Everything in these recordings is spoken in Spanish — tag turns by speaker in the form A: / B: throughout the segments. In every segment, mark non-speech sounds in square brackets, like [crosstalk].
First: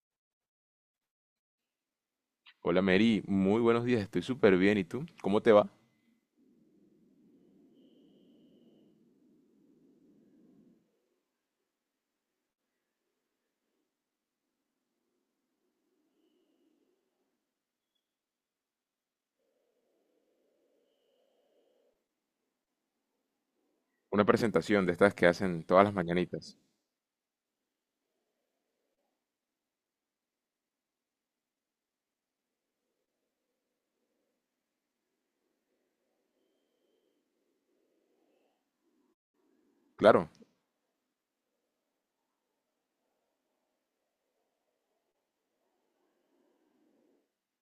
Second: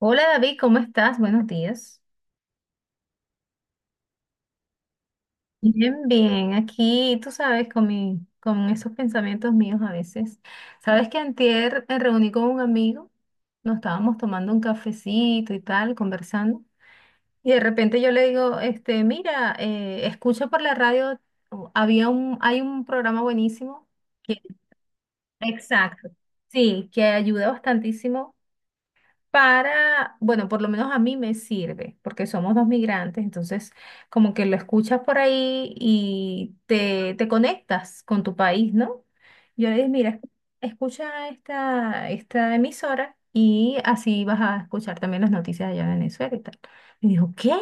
A: Hola David, ¿cómo estás? Buenos días.
B: Hola Mary, muy buenos días, estoy súper bien. ¿Y tú? ¿Cómo te va?
A: Bien, bien. Aquí, tú sabes, con con esos pensamientos míos a veces. Sabes que antier me reuní con un amigo, nos estábamos tomando un cafecito y tal, conversando. Y de repente yo le digo, mira, escucha por la radio, hay un programa buenísimo
B: Una
A: que,
B: presentación de estas que hacen todas las
A: exacto,
B: mañanitas.
A: sí, que ayuda bastantísimo para, bueno, por lo menos a mí me sirve, porque somos dos migrantes, entonces como que lo escuchas por ahí y te conectas con tu país, ¿no? Yo le dije, mira,
B: Claro.
A: escucha esta emisora y así vas a escuchar también las noticias allá en Venezuela y tal. Y dijo, ¿qué?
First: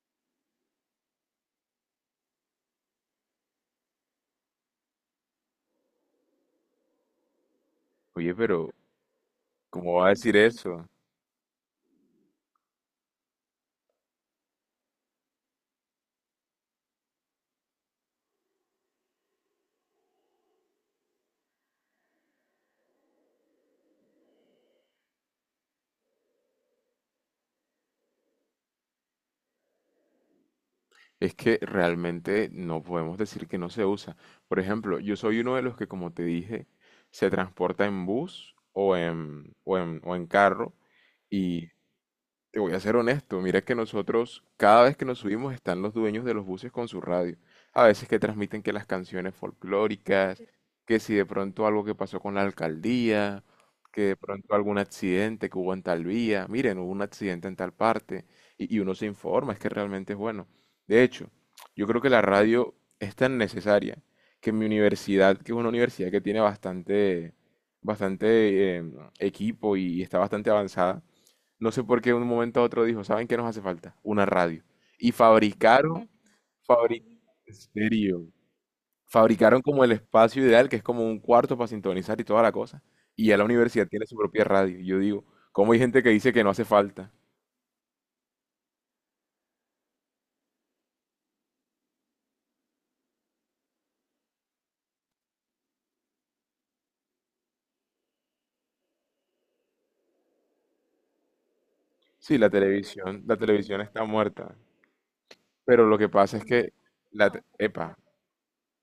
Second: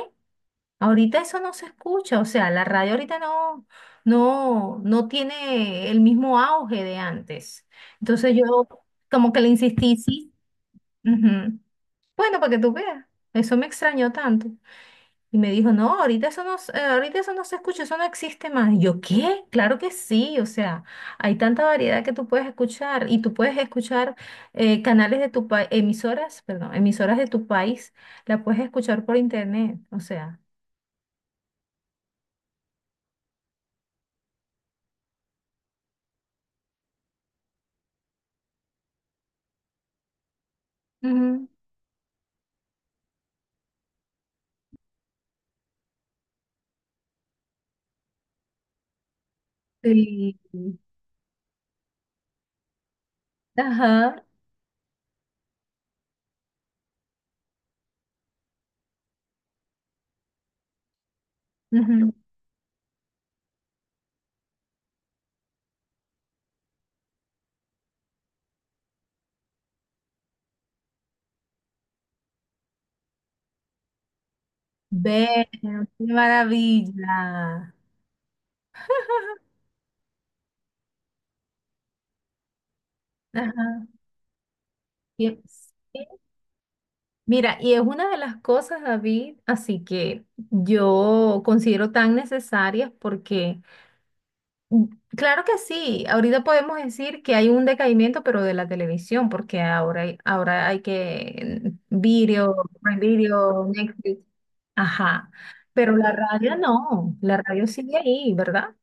A: Ahorita eso no se escucha, o sea, la radio ahorita no tiene el mismo auge de antes.
B: Oye,
A: Entonces yo
B: pero
A: como que le
B: ¿cómo
A: insistí,
B: va a
A: sí.
B: decir eso?
A: Ujú. Bueno, para que tú veas, eso me extrañó tanto. Y me dijo, no, ahorita eso no, ahorita eso no se escucha, eso no existe más. Y yo, ¿qué? Claro que sí, o sea, hay tanta variedad que tú puedes escuchar y tú puedes escuchar canales de tu país, emisoras, perdón, emisoras de tu país, la puedes escuchar por internet, o sea.
B: Es que realmente no podemos decir que no se usa. Por ejemplo, yo soy uno de los que, como te dije, se transporta en bus o en carro
A: Ujú.
B: y te voy a ser honesto, mira que nosotros, cada vez que nos subimos, están los dueños de los buses con su radio. A veces que transmiten que las canciones
A: Sí.
B: folclóricas, que si de pronto algo que pasó con la alcaldía, que de
A: Ajá.
B: pronto algún accidente que hubo en tal vía, miren, hubo un accidente en tal parte, y uno se informa, es que realmente es bueno. De hecho, yo creo que
A: Ujú.
B: la radio es tan necesaria que en mi universidad, que es una universidad que tiene bastante, bastante equipo y está bastante avanzada, no sé por qué de un momento a otro dijo, ¿saben qué nos hace falta? Una radio. Y
A: Ve, qué
B: fabricaron, fabri- en
A: maravilla.
B: serio, fabricaron como el espacio ideal, que es como un cuarto para sintonizar y toda la cosa. Y ya la
A: Ajá.
B: universidad tiene su propia radio. Y yo digo,
A: Y-
B: ¿cómo hay gente que dice que no hace falta?
A: Mira, y es una de las cosas, David, así que yo considero tan necesarias porque, mm, claro que sí, ahorita podemos decir que hay un decaimiento, pero de la televisión, porque ahora hay que
B: Sí,
A: video, Prime
B: la
A: Video,
B: televisión está
A: Netflix,
B: muerta.
A: ajá,
B: Pero
A: pero
B: lo que
A: la
B: pasa es
A: radio
B: que,
A: no, la radio sigue
B: epa,
A: ahí, ¿verdad?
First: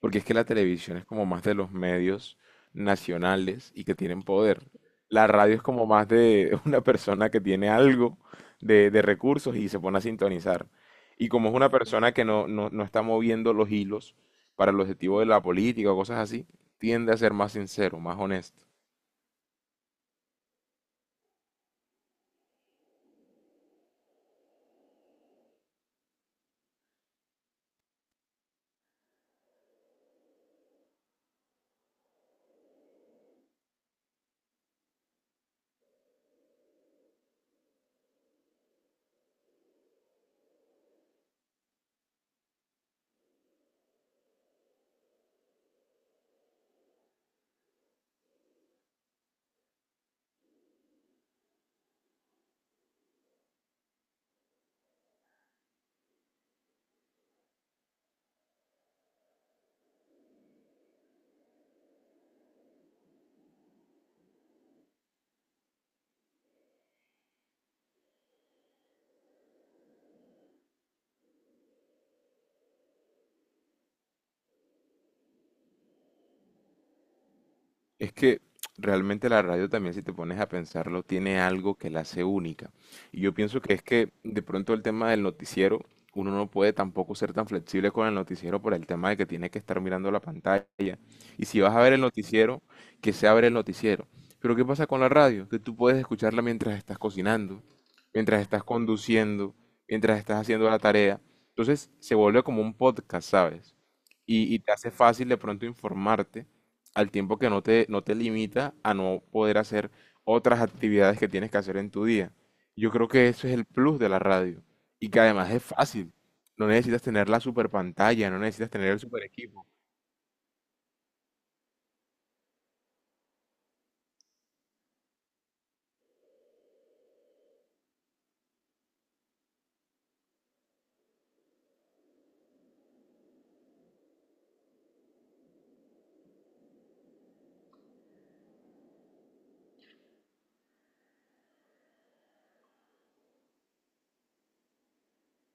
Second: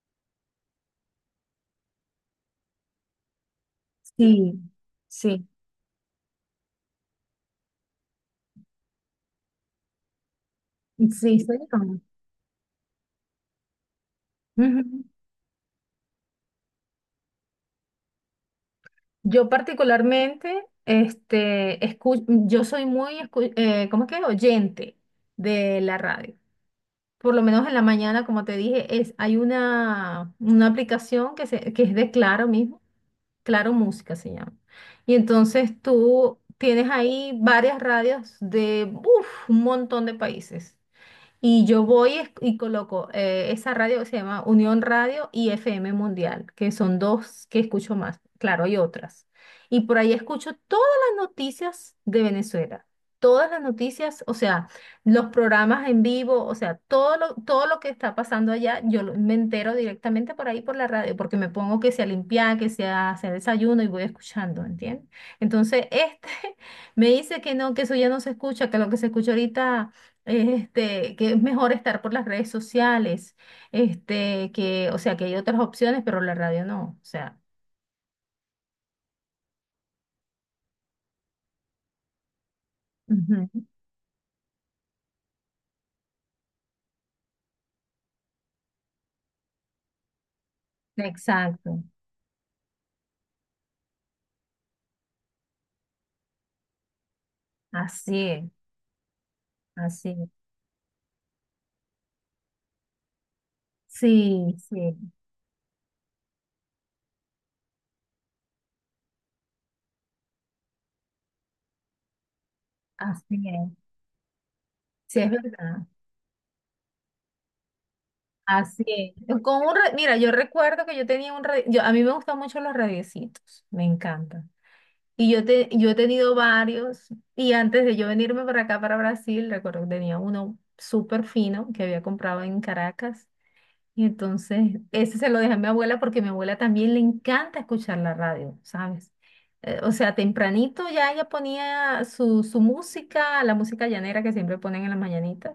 B: porque es que la televisión es como más de los medios nacionales y que tienen
A: Sí,
B: poder. La
A: sí,
B: radio es como más de [laughs] una persona que tiene algo de recursos y se pone a sintonizar. Y
A: sí,
B: como es
A: soy
B: una
A: yo.
B: persona que no está moviendo los hilos para el
A: Ujú.
B: objetivo de la política o cosas así, tiende a ser más sincero, más honesto.
A: Yo particularmente, yo soy muy, ¿cómo es que? Oyente de la radio. Por lo menos en la mañana, como te dije, es, hay una aplicación que, que es de Claro mismo, Claro Música se llama. Y entonces tú tienes ahí varias radios de uf, un montón de países. Y yo y coloco esa radio que se llama Unión Radio y FM Mundial, que son dos que escucho más. Claro, hay otras. Y por ahí escucho todas las noticias de Venezuela. Todas las noticias, o sea, los programas en vivo, o sea, todo lo que está pasando allá, me entero directamente por ahí por la radio, porque me pongo que sea limpiar, que sea hacer desayuno y voy escuchando, ¿entiendes? Entonces, [laughs] me dice que no, que eso ya no se escucha, que lo que se escucha ahorita que es mejor estar por las redes sociales, que, o sea, que hay otras opciones, pero la radio no, o sea,
B: Es que realmente la radio también, si te pones a pensarlo, tiene algo que la hace única. Y yo pienso
A: ujú,
B: que es que de pronto el tema del noticiero, uno no puede tampoco ser tan flexible con el noticiero por el tema de que tiene que estar mirando la pantalla. Y si vas a
A: exacto,
B: ver el noticiero, que sea ver el noticiero. Pero ¿qué pasa con la radio? Que tú puedes escucharla mientras estás cocinando,
A: así
B: mientras
A: es,
B: estás conduciendo,
A: así
B: mientras
A: es.
B: estás haciendo la tarea. Entonces se vuelve como un podcast, ¿sabes? Y,
A: Sí,
B: y te hace
A: sí,
B: fácil de pronto informarte al tiempo que no te limita a no poder hacer otras actividades que tienes que hacer en tu día. Yo creo que
A: así
B: eso es el
A: es,
B: plus de la radio y
A: sí
B: que
A: es
B: además es
A: verdad,
B: fácil. No necesitas tener la super pantalla, no necesitas
A: así
B: tener el super
A: es. Con
B: equipo.
A: un mira, yo recuerdo que yo tenía un radio, yo, a mí me gustan mucho los radiecitos, me encantan. Y yo he tenido varios, y antes de yo venirme para acá, para Brasil, recuerdo que tenía uno súper fino que había comprado en Caracas. Y entonces, ese se lo dejé a mi abuela porque a mi abuela también le encanta escuchar la radio, ¿sabes? O sea, tempranito ya ella ponía su música, la música llanera que siempre ponen en las mañanitas,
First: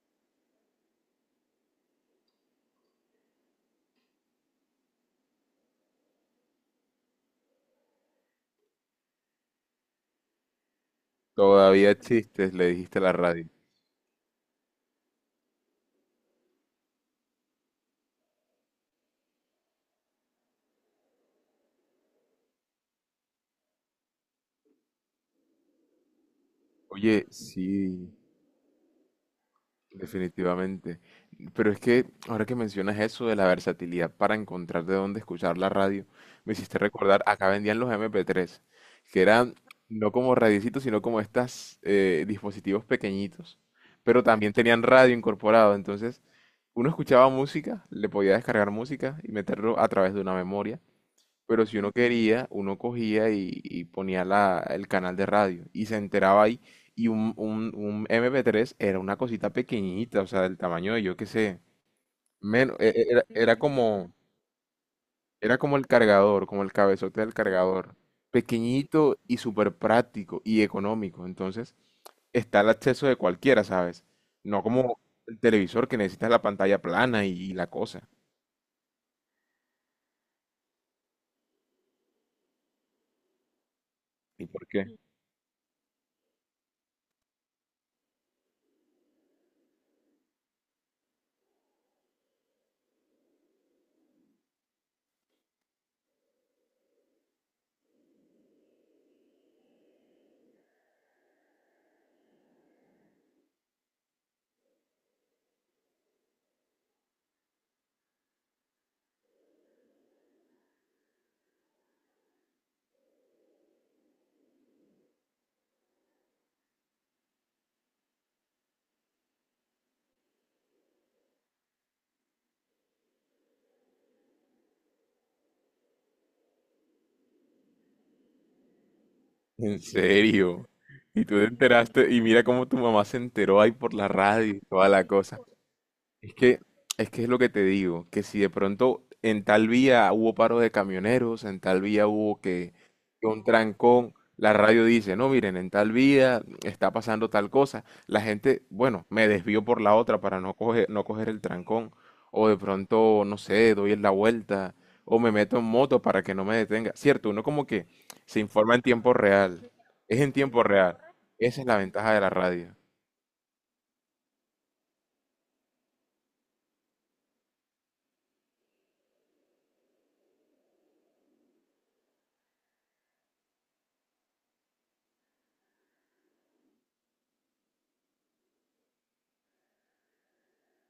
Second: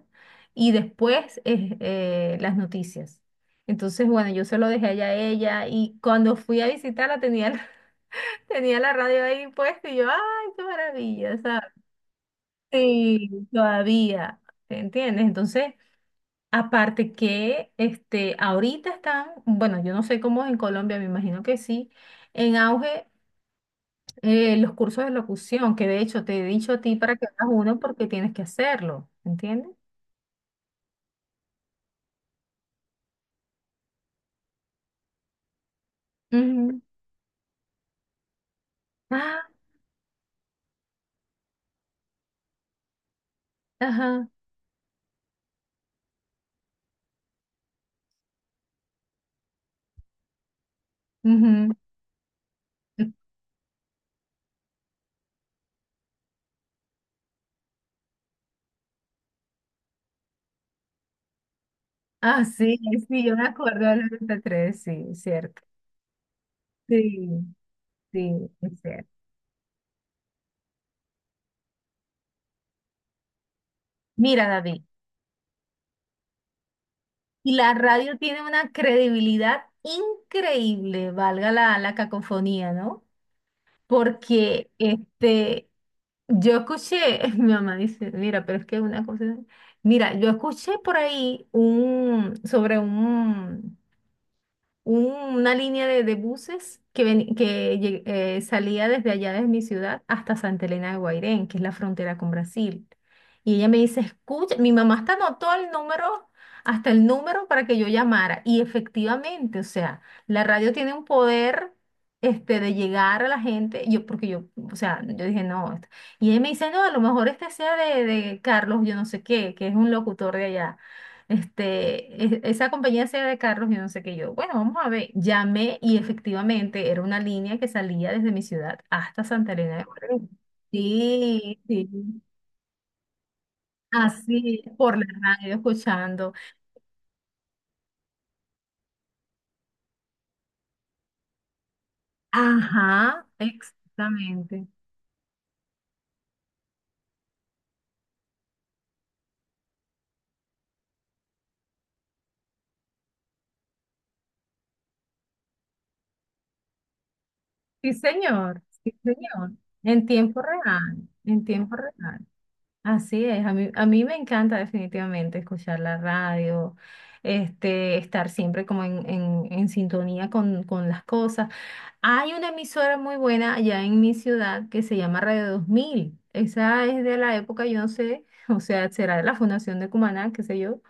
A: y después las noticias. Entonces, bueno, yo se lo dejé allá a ella y cuando fui a visitarla tenía, [laughs] tenía la radio ahí puesta y yo, ¡ay, qué maravilla! ¿Sabes?
B: Todavía existes, le dijiste a la
A: Sí,
B: radio.
A: todavía, ¿te entiendes? Entonces. Aparte que ahorita están, bueno, yo no sé cómo es en Colombia, me imagino que sí, en auge los cursos de locución, que de hecho te he dicho a ti para que
B: Oye,
A: hagas uno porque
B: sí,
A: tienes que hacerlo, ¿entiendes?
B: definitivamente. Pero es que ahora que mencionas eso de la versatilidad para encontrar de dónde escuchar la radio, me hiciste
A: Ujú.
B: recordar, acá vendían los MP3, que
A: Ah,
B: eran no como radiecitos, sino como estos dispositivos pequeñitos, pero
A: ajá.
B: también tenían radio incorporado. Entonces, uno escuchaba música, le podía descargar música y meterlo a través de una memoria, pero
A: Ujú.
B: si uno quería, uno cogía y ponía la, el canal de radio y se enteraba ahí. Y un MP3 era una cosita pequeñita, o sea, del tamaño de yo qué sé.
A: Ah,
B: Menos,
A: sí, sí,
B: era,
A: yo me acuerdo del 93, sí,
B: era
A: cierto.
B: como el cargador, como el cabezote del
A: Sí,
B: cargador.
A: sí, es cierto.
B: Pequeñito y súper práctico y económico. Entonces, está el acceso de cualquiera, ¿sabes?
A: Mira,
B: No
A: David,
B: como el televisor que necesitas la pantalla plana y
A: y
B: la
A: la
B: cosa.
A: radio tiene una credibilidad increíble, valga la cacofonía, ¿no?
B: ¿Y por
A: Porque
B: qué?
A: yo escuché, [laughs] mi mamá dice, mira, pero es que una cosa, mira, yo escuché por ahí sobre un- una línea de buses que, salía desde allá, desde mi ciudad, hasta Santa Elena de Guairén, que es la frontera con Brasil. Y ella me dice, escucha, mi mamá hasta anotó el número, hasta el número para que yo llamara. Y efectivamente, o sea, la radio tiene un poder. De llegar a la gente, o sea, yo dije, no, esto-. Y ella me dice, no, a lo mejor este sea de Carlos, yo no sé qué, que es un locutor de allá esa compañía sea de carros y no sé qué yo. Bueno, vamos a ver. Llamé y efectivamente era una línea que salía desde mi ciudad hasta Santa Elena
B: ¿En
A: de Guardo.
B: serio? Y tú te
A: Sí, sí.
B: enteraste, y mira cómo tu mamá se enteró ahí por la radio
A: Así,
B: y toda
A: por la
B: la cosa.
A: radio escuchando.
B: Es que, es que es lo que te digo, que si de pronto en tal vía hubo paro de camioneros, en tal vía hubo
A: Ajá,
B: que un trancón, la
A: exactamente.
B: radio dice, no, miren, en tal vía está pasando tal cosa, la gente, bueno, me desvío por la otra para no coger el trancón, o de pronto, no sé, doy la vuelta, o me meto en moto para que no me detenga. Cierto, uno como que
A: Sí,
B: se
A: señor,
B: informa en
A: sí,
B: tiempo
A: señor.
B: real,
A: En
B: es en
A: tiempo
B: tiempo real,
A: real, en
B: esa es
A: tiempo
B: la ventaja de
A: real.
B: la radio.
A: Así es, a mí me encanta definitivamente escuchar la radio, estar siempre como en sintonía con las cosas. Hay una emisora muy buena allá en mi ciudad que se llama Radio Dos Mil. Esa es de la época, yo no sé, [laughs] o sea, será de la Fundación de Cumaná, qué sé yo.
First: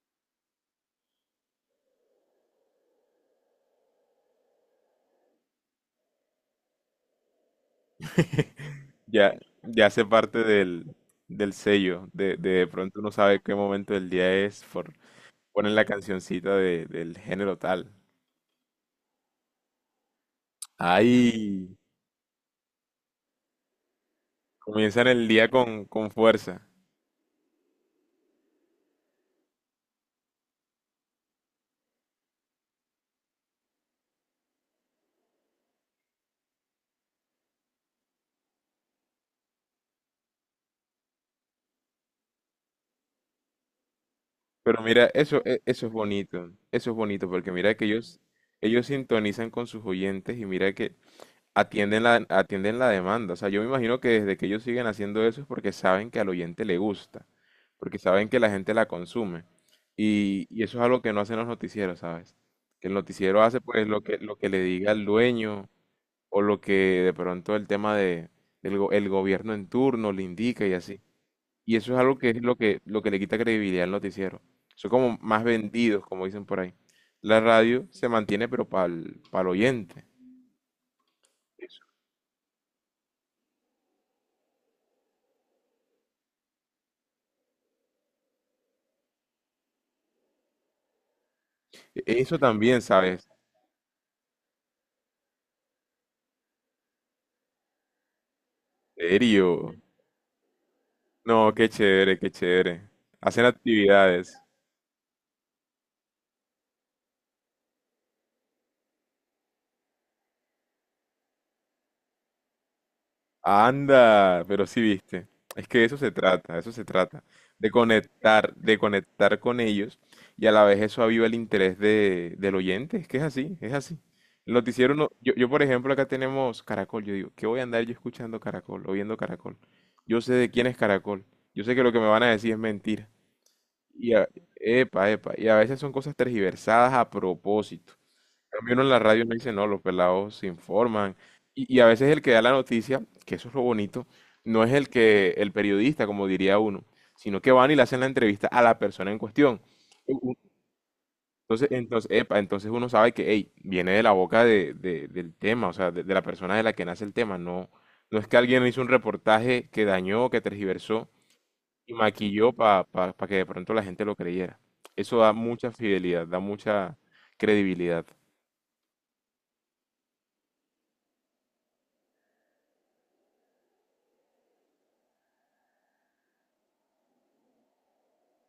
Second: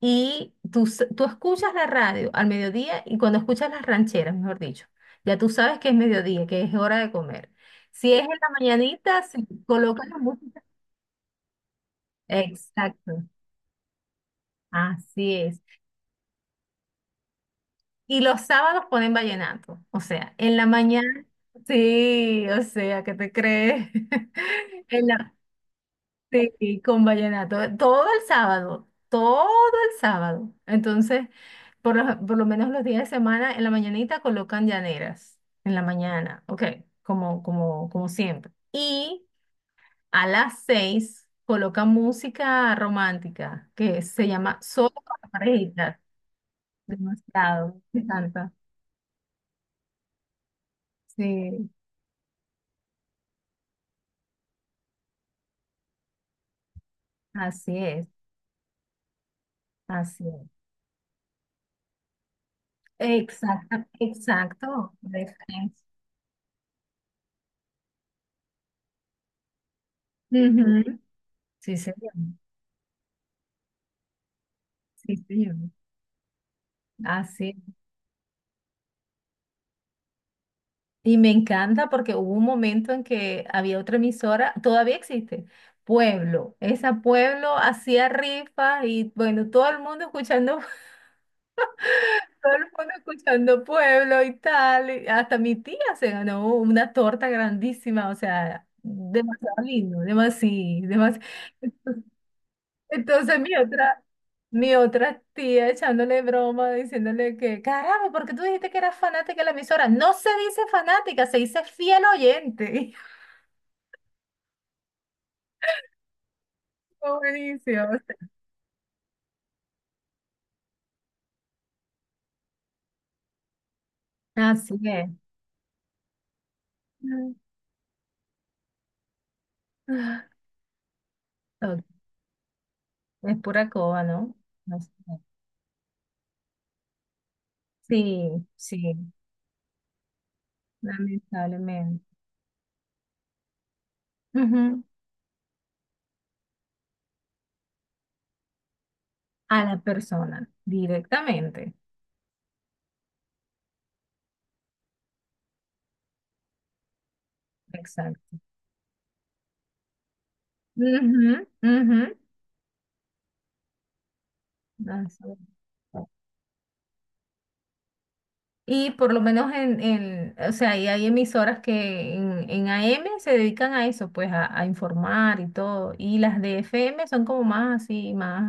A: Y tú escuchas la radio al mediodía y cuando escuchas las rancheras, mejor dicho, ya tú sabes que es mediodía, que es hora de comer. Si es en la mañanita, se
B: Ya, ya hace
A: colocan la
B: parte
A: música.
B: del, del sello. De pronto uno
A: Exacto,
B: sabe qué momento del día es. Por,
A: así es.
B: ponen la cancioncita de- del género tal.
A: Y los sábados ponen vallenato, o sea, en la mañana,
B: Ahí
A: sí, o sea, ¿qué te crees? [laughs] en
B: comienzan el
A: la
B: día con fuerza.
A: sí, con vallenato, todo el sábado, todo el sábado. Entonces, por lo menos los días de semana, en la mañanita colocan llaneras, en la mañana, ok, como siempre. Y a las seis colocan música romántica, que se llama
B: Pero
A: Solo
B: mira,
A: para
B: eso, eso es
A: parejitas.
B: bonito. Eso es bonito porque mira
A: Demasiado,
B: que
A: me
B: ellos,
A: encanta.
B: ellos sintonizan con sus oyentes y mira que
A: Sí,
B: atienden la demanda. O sea, yo me imagino que desde que ellos siguen haciendo eso es porque saben que al oyente le gusta,
A: así
B: porque
A: es,
B: saben que la gente la consume.
A: así
B: Y,
A: es.
B: y eso es algo que no hacen los noticieros, ¿sabes? Que el noticiero hace pues
A: Exacto,
B: lo que le
A: exacto.
B: diga el
A: De
B: dueño
A: Friends.
B: o lo que de pronto el tema de, el gobierno en turno le indica y
A: Ujú,
B: así.
A: sí,
B: Y eso es
A: señor.
B: algo que es lo que le quita credibilidad al noticiero. Son
A: Sí,
B: como más
A: señor.
B: vendidos, como dicen por ahí.
A: Ah,
B: La
A: sí.
B: radio se mantiene, pero para el oyente.
A: Y me encanta porque hubo un momento en que había otra emisora, todavía existe, Pueblo. Esa Pueblo hacía rifas y bueno, todo el mundo escuchando, [laughs]
B: E- Eso
A: todo el
B: también,
A: mundo
B: ¿sabes?
A: escuchando Pueblo y tal. Y hasta mi tía se ganó una torta grandísima, o sea, demasiado
B: Serio?
A: lindo, demasiado, demasiado.
B: No, qué chévere, qué chévere.
A: Entonces
B: Hacen actividades.
A: mi otra tía echándole broma, diciéndole que, caramba, ¿por qué tú dijiste que eras fanática de la emisora? No se dice fanática, se dice fiel oyente. [laughs]
B: Anda, pero sí viste. Es que de eso se trata, de eso se trata.
A: Buenísimo.
B: De conectar con ellos y a la vez eso aviva el interés de, del oyente. Es que es así, es así. El
A: Así
B: noticiero no,
A: es.
B: yo por ejemplo acá tenemos Caracol. Yo digo, ¿qué voy a andar yo escuchando Caracol o viendo Caracol? Yo
A: Ah,
B: sé de quién es Caracol. Yo sé
A: ok.
B: que lo que me van a decir es mentira.
A: Es pura coba,
B: Y
A: ¿no? No sé.
B: epa, epa. Y a veces son cosas tergiversadas a propósito.
A: Sí,
B: Cambio, uno en la
A: sí,
B: radio no dice, no, los pelados se informan. Y a
A: lamentablemente.
B: veces el que da la noticia, que eso es lo bonito, no es
A: Ujú.
B: el que, el periodista, como diría uno, sino que van y le hacen la entrevista a la persona en cuestión.
A: A la
B: U- u-
A: persona,
B: Entonces,
A: directamente.
B: entonces, epa, entonces uno sabe que, hey, viene de la boca de, del tema, o sea, de la persona de la que nace el tema. No, no es que
A: Exacto.
B: alguien hizo un reportaje que dañó, que tergiversó
A: Ujú,
B: y
A: ujú.
B: maquilló para que de pronto la gente lo creyera. Eso
A: Así
B: da
A: es.
B: mucha fidelidad, da mucha credibilidad.
A: Y por lo menos en o sea, y hay emisoras que en AM se dedican a eso, pues a informar y todo. Y las de FM son como más así, más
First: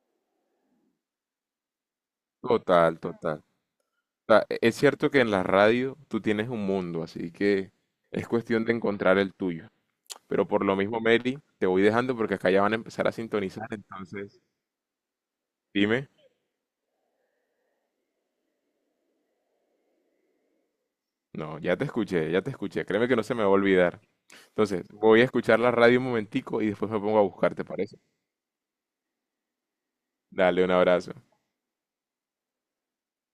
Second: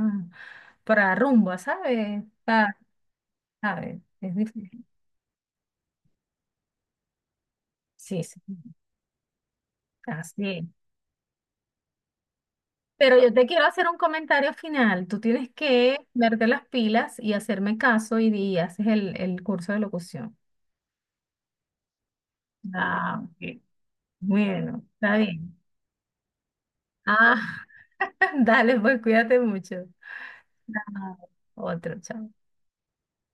A: para rumba, ¿sabes?
B: Total, total.
A: A ver, es
B: Sea, es
A: difícil.
B: cierto que en la radio tú tienes un mundo, así que
A: Sí,
B: es
A: sí,
B: cuestión de encontrar el tuyo.
A: así
B: Pero por
A: es.
B: lo mismo, Mary, te voy dejando porque acá ya van a empezar a
A: Pero yo te quiero
B: sintonizar,
A: hacer un
B: entonces
A: comentario final. Tú tienes que
B: dime.
A: verte las pilas y hacerme caso y haces el curso de locución.
B: No, ya te escuché, ya te escuché. Créeme que
A: Ah,
B: no se me va a
A: ok.
B: olvidar.
A: Bueno,
B: Entonces,
A: está
B: voy a
A: bien.
B: escuchar la radio un momentico y después me pongo a buscar,
A: Ah,
B: ¿te parece?
A: [laughs] dale, pues cuídate mucho.
B: Dale un abrazo.
A: Ah, otro, chao.